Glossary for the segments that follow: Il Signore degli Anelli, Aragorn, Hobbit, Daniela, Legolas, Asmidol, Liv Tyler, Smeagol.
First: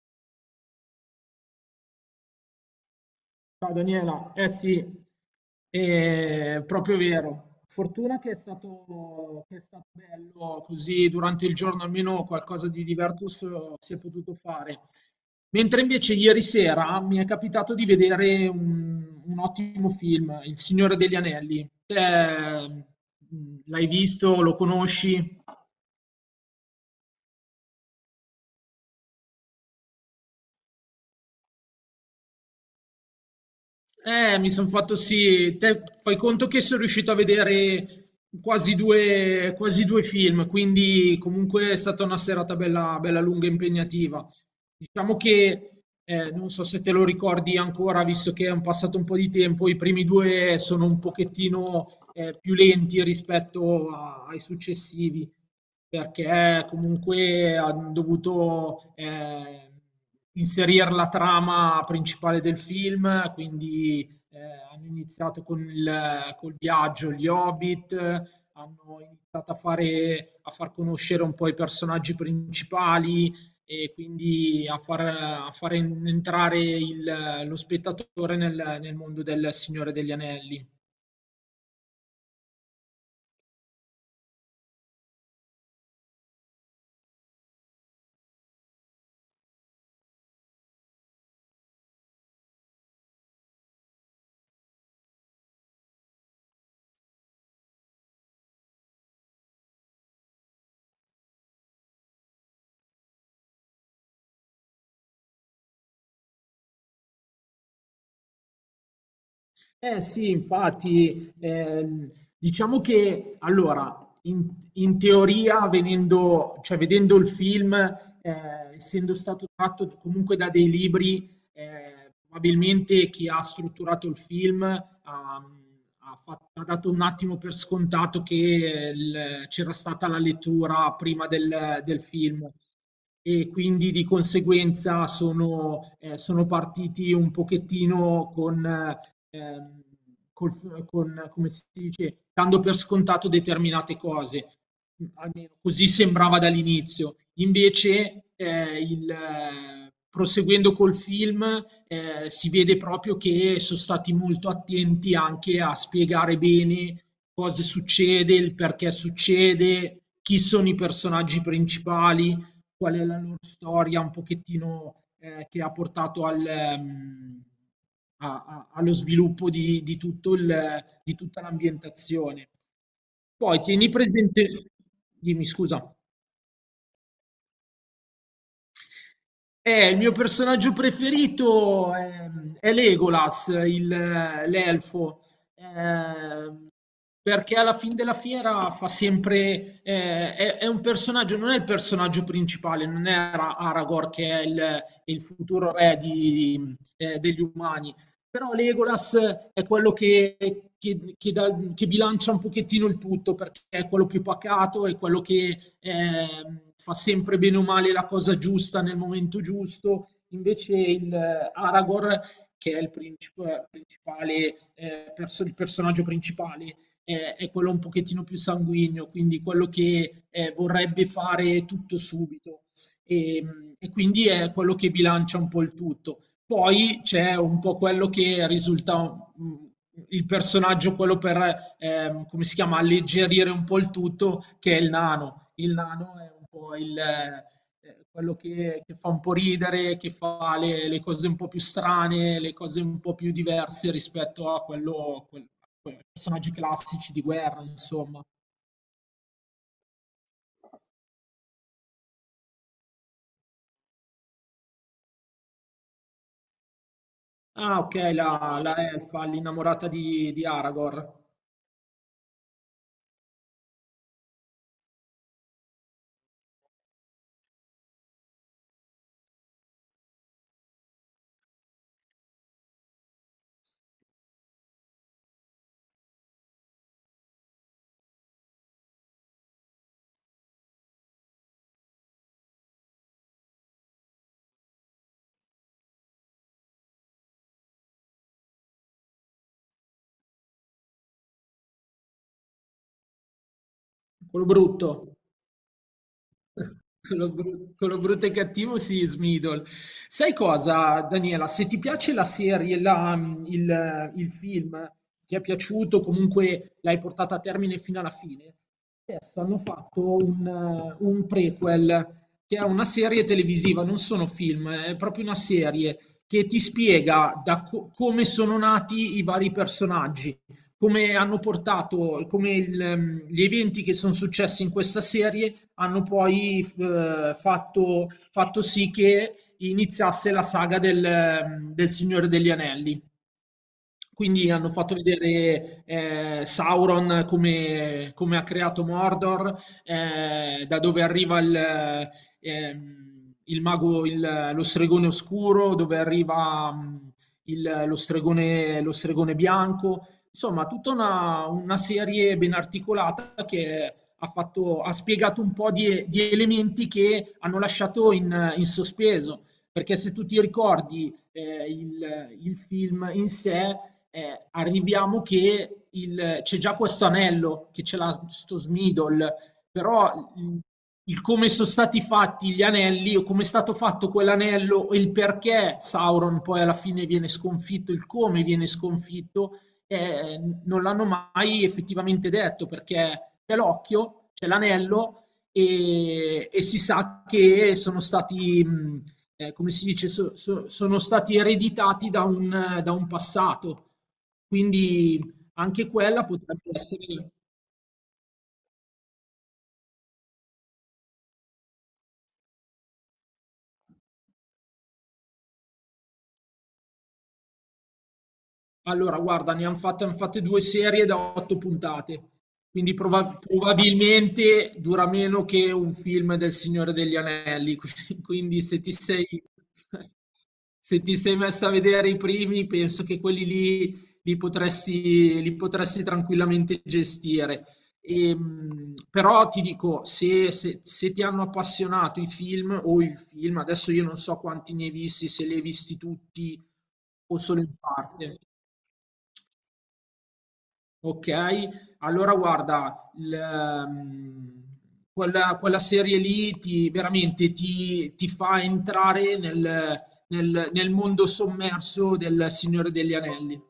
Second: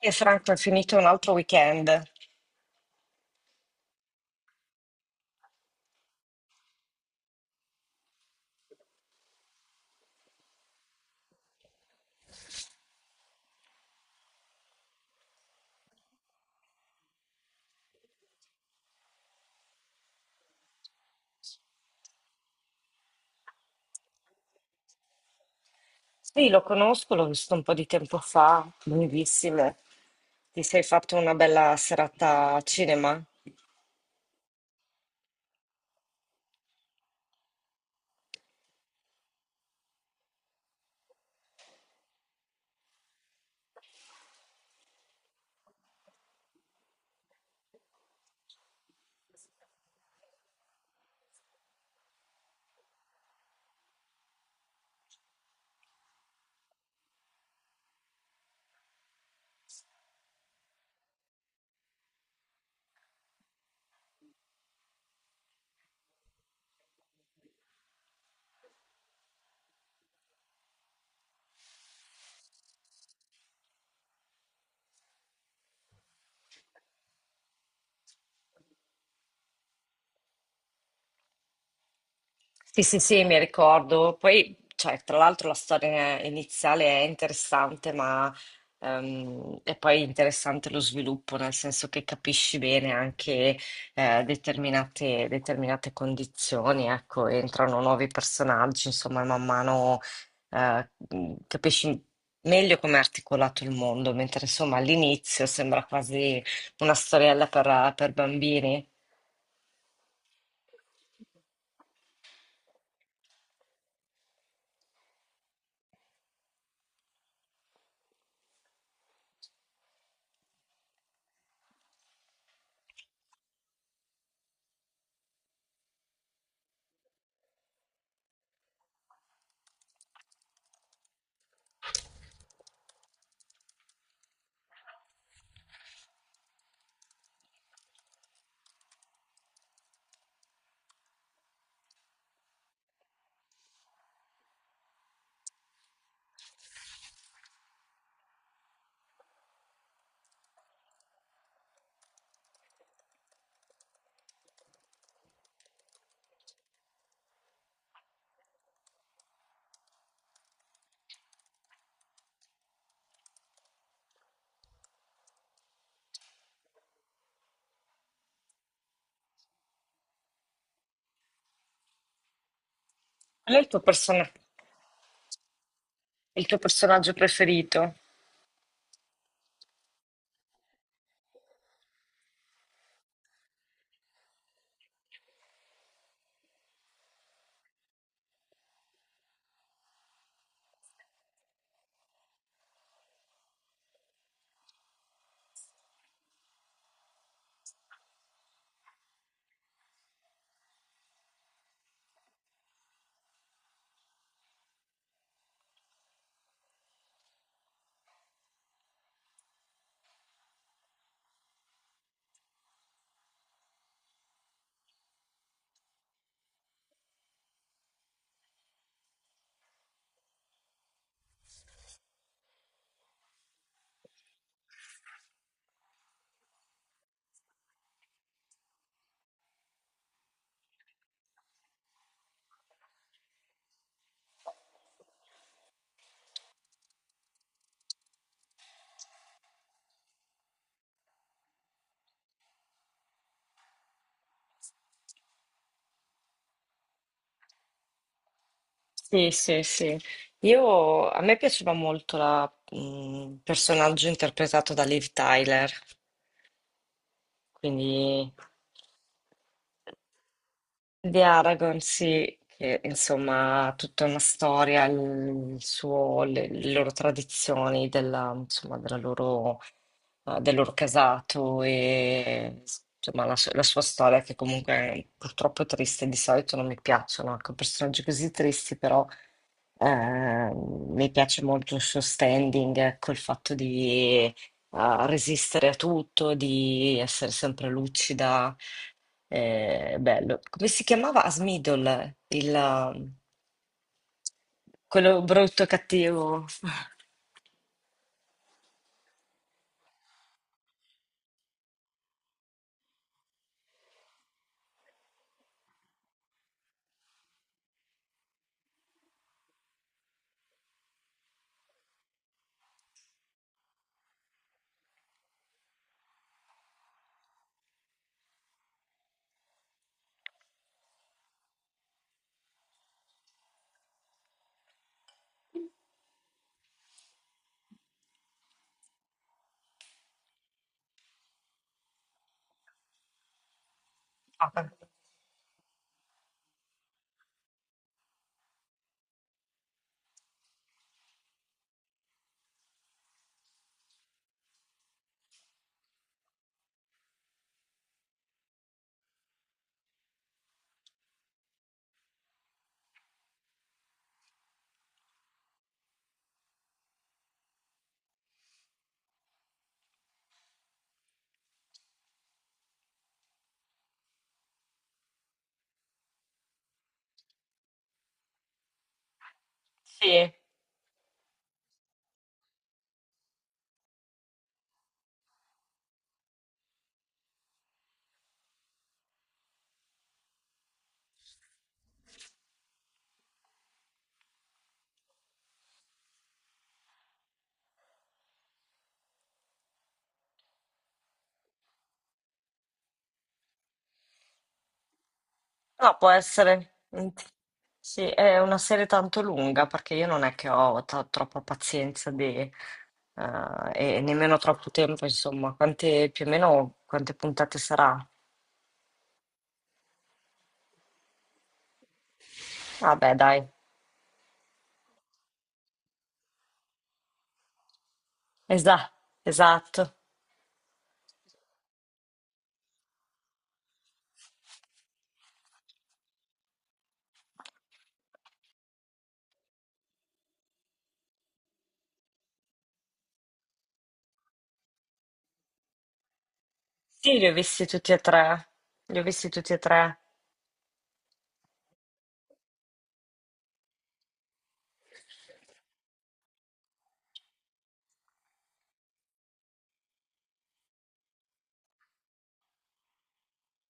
E Franco è finito un altro weekend. Ciao Daniela, eh sì, è proprio vero. Fortuna che è stato bello, così durante il giorno almeno qualcosa di diverso si è potuto fare. Mentre invece ieri sera mi è capitato di vedere un ottimo film, Il Signore degli Anelli. Te, l'hai visto, lo conosci? Sì, lo conosco, l'ho visto un po' di tempo fa, lunghissimo. Ti sei fatto una bella serata a cinema? Mi sono fatto sì, te fai conto che sono riuscito a vedere quasi due film, quindi comunque è stata una serata bella, bella lunga e impegnativa. Diciamo che, non so se te lo ricordi ancora, visto che è un passato un po' di tempo, i primi due sono un pochettino, più lenti rispetto ai successivi perché comunque hanno dovuto inserire la trama principale del film, quindi eh, hanno iniziato con il col viaggio, gli Hobbit, hanno iniziato a far conoscere un po' i personaggi principali e quindi a far entrare lo spettatore nel mondo del Signore degli Anelli. Sì, sì, sì, mi ricordo. Poi, cioè, tra l'altro la storia iniziale è interessante, ma è poi interessante lo sviluppo, nel senso che capisci bene anche determinate condizioni, ecco, entrano nuovi personaggi, insomma, e man mano capisci meglio come è articolato il mondo, mentre insomma all'inizio sembra quasi una storiella per bambini. Eh sì, infatti, diciamo che allora, in, in teoria, vedendo il film, essendo stato tratto comunque da dei libri, probabilmente chi ha strutturato il film ha ha dato un attimo per scontato che c'era stata la lettura prima del film e quindi di conseguenza sono partiti un pochettino con, ehm, con, come si dice, dando per scontato determinate cose. Almeno così sembrava dall'inizio. Invece, proseguendo col film, si vede proprio che sono stati molto attenti anche a spiegare bene cosa succede, il perché succede, chi sono i personaggi principali, qual è la loro storia un pochettino che ha portato al, allo sviluppo di tutto di tutta l'ambientazione. Qual è Poi il tuo tieni persona- presente, dimmi scusa. il tuo personaggio preferito? Il mio personaggio preferito è Legolas, l'elfo. Eh, perché alla fin della fiera fa sempre è un personaggio, non è il personaggio principale, non è Aragorn che è il futuro re degli umani, però Legolas è quello che, che bilancia un pochettino il tutto perché è quello più pacato, è quello che fa sempre bene o male la cosa giusta nel momento giusto, invece il Aragorn che è il principale, il personaggio principale, è quello un pochettino più sanguigno, quindi quello che vorrebbe fare tutto subito e, e quindi è quello che bilancia un po' il tutto. Poi c'è un po' quello che risulta il personaggio, quello per, come si chiama, alleggerire un po' il tutto, che è il nano. Il nano è un po' il quello che fa un po' ridere, che fa le cose un po' più strane, le cose un po' più diverse rispetto a quei personaggi classici di guerra, insomma. Sì, sì, sì. A me piaceva molto il personaggio interpretato da Liv Tyler, Ah, ok, quindi la elfa, l'innamorata di Aragorn, di Aragorn, sì, che insomma ha tutta una storia, le loro tradizioni, della, insomma, della loro, del loro casato e insomma, la sua storia che comunque è purtroppo triste, di solito non mi piacciono, ecco, personaggi così tristi, però. Mi piace molto il suo standing, ecco, il fatto di resistere a tutto, di essere sempre lucida. Bello. Come si chiamava? Asmidol, quello brutto. quello brutto e cattivo. Con lo brutto e cattivo si Smeagol. Sai cosa, Daniela? Se ti piace la serie, il film, ti è piaciuto, comunque l'hai portata a termine fino alla fine, adesso hanno fatto un prequel, che è una serie televisiva, non sono film, è proprio una serie che ti spiega come sono nati i vari personaggi, come hanno portato, come gli eventi che sono successi in questa serie hanno poi fatto sì che iniziasse la saga del Signore degli Anelli. Quindi Ah, hanno fatto vedere Sauron come ha creato Mordor, da dove arriva il mago, lo stregone oscuro, dove arriva lo stregone bianco. Insomma, tutta una serie ben articolata che ha ha spiegato un po' di elementi che hanno lasciato in sospeso. Perché se tu ti ricordi il film in sé, arriviamo che c'è già questo anello, che ce l'ha sto Smidol, sì, però il come sono stati fatti gli anelli o come è stato fatto quell'anello e il perché Sauron poi alla fine viene sconfitto, il come viene sconfitto, non l'hanno mai effettivamente detto perché c'è l'occhio, c'è l'anello e si sa che sono stati come si dice, sono stati ereditati da un passato. Quindi anche no, può quella potrebbe essere. essere. Sì, è una serie tanto lunga perché io non è che ho troppa pazienza e nemmeno troppo tempo, insomma. Più o meno quante puntate sarà? Allora, guarda, ne han fatte 2 serie da 8 puntate, quindi Vabbè, dai, probabilmente dura meno che un film del Signore degli Anelli, qui quindi Esa- esatto. se ti sei messa a vedere i primi, penso che quelli lì li potresti tranquillamente gestire. Però ti dico, se ti hanno appassionato i film o il film, adesso io non so quanti ne hai visti, se li hai visti tutti Sì, li ho o solo visti in tutti e parte. tre. Li ho visti tutti e tre. Ok, allora guarda, quella serie lì veramente ti, ti fa entrare nel mondo sommerso del Signore degli Anelli.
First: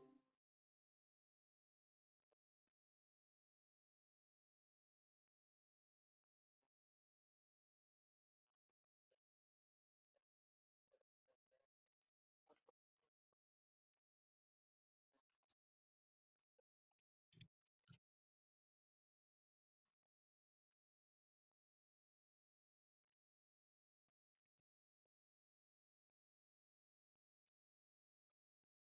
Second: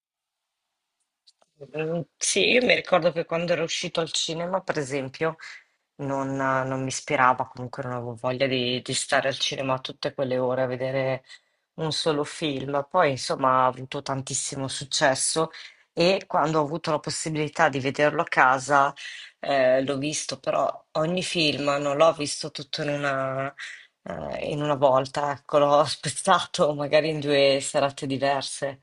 Mm, sì, io mi ricordo che quando ero uscito al cinema, per esempio, non mi ispirava, comunque non avevo voglia di stare al cinema tutte quelle ore a vedere un solo film. Poi, insomma, ha avuto tantissimo successo e quando ho avuto la possibilità di vederlo a casa, l'ho visto, però ogni film non l'ho visto tutto in una volta, ecco, l'ho spezzato magari in due serate diverse.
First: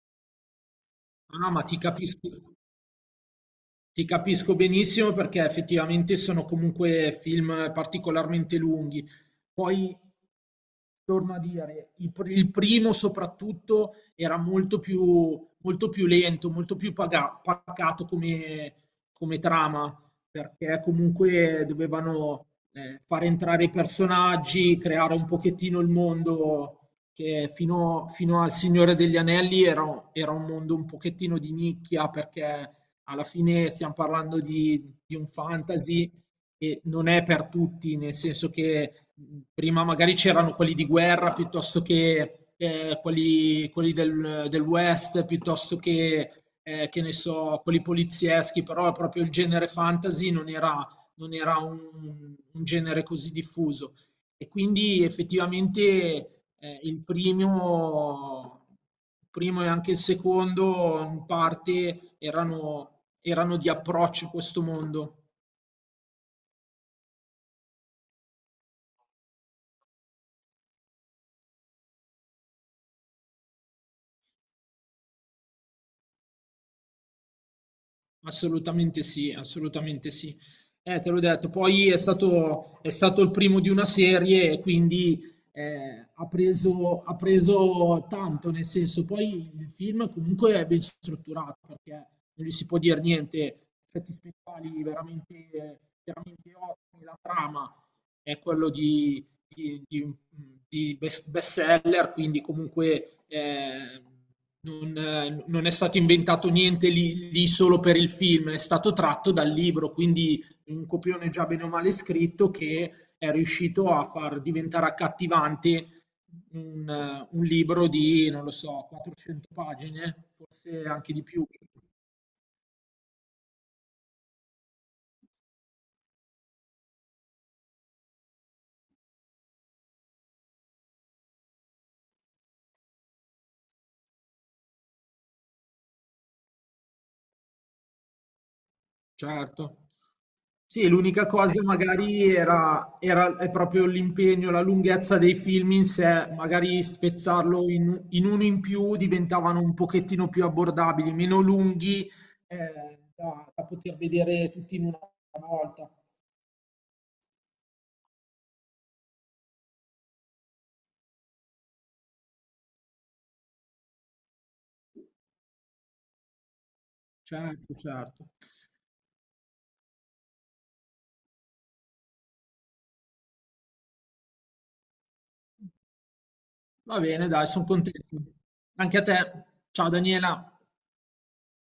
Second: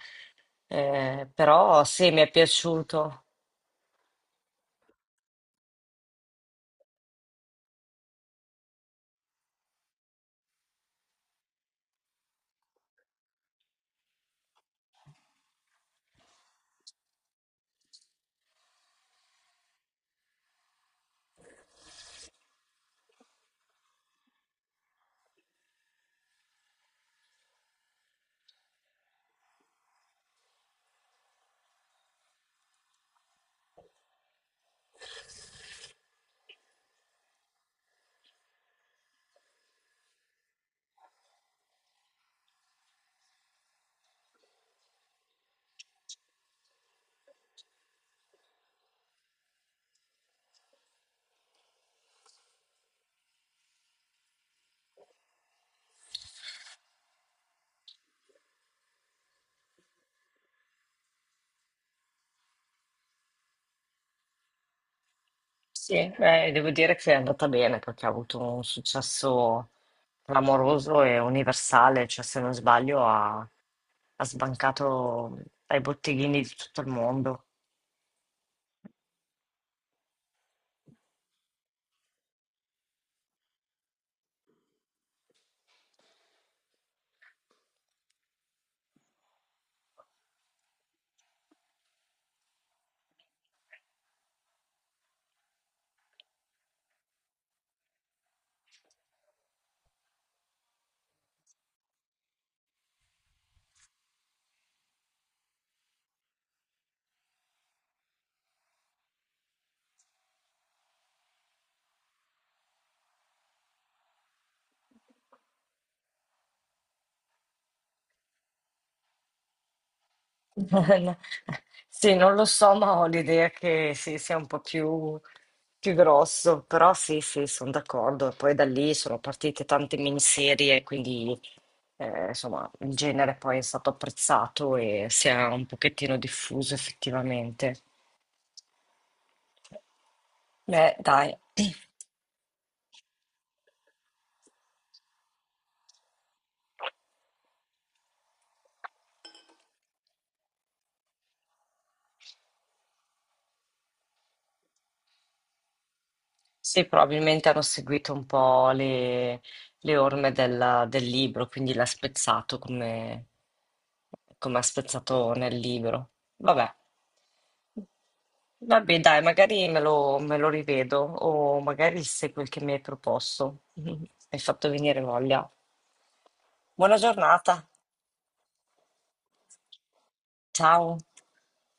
No, no, ma ti Però sì, mi è capisco. piaciuto. Ti capisco benissimo perché effettivamente sono comunque film particolarmente lunghi. Poi, torno a dire, il primo soprattutto era molto più lento, molto più pacato come, come trama, perché comunque dovevano far entrare i personaggi, creare un pochettino il mondo che fino al Signore degli Anelli era un mondo un pochettino di nicchia perché alla fine stiamo parlando di un fantasy e non è per tutti, nel senso che prima magari c'erano quelli di guerra piuttosto che quelli del West, piuttosto che ne so, quelli polizieschi, però proprio il genere fantasy non era, non era un genere così diffuso e quindi effettivamente il primo e anche il secondo in parte erano di approccio a questo mondo. Sì, beh, devo dire che è andata bene perché ha avuto un successo clamoroso e universale, cioè se non sbaglio ha sbancato ai botteghini di tutto il mondo. Assolutamente sì, assolutamente sì. Te l'ho detto, poi è stato il primo di una serie e quindi ha preso tanto, nel senso, poi il film comunque è ben strutturato perché non gli si può dire niente, effetti speciali veramente, veramente ottimi, la trama è quello di, di, di bestseller, quindi comunque non, non, è stato inventato niente lì, solo per il film, è stato tratto dal libro, quindi un copione già bene o male scritto che è riuscito a far diventare accattivante un libro di, non lo so, 400 pagine, forse anche di più, Sì, non lo so, ma ho l'idea che sì, sia più grosso, però sì, sì, sono d'accordo. E poi da lì sono partite tante miniserie, quindi insomma il genere poi è stato apprezzato e si è un pochettino diffuso effettivamente. certo. Sì, Beh, l'unica dai, cosa magari è proprio l'impegno, la lunghezza dei film in sé, magari spezzarlo in uno in più diventavano un pochettino più abbordabili, meno lunghi da poter vedere tutti in una volta. sì, probabilmente hanno seguito un po' le orme del libro, quindi l'ha spezzato come, come ha spezzato nel libro. Vabbè, Certo, certo. Dai, magari me lo rivedo o magari se quel che mi hai proposto. Mi hai fatto venire voglia. Buona Va bene, dai, sono giornata, contento. Anche a te. Ciao Daniela. ciao.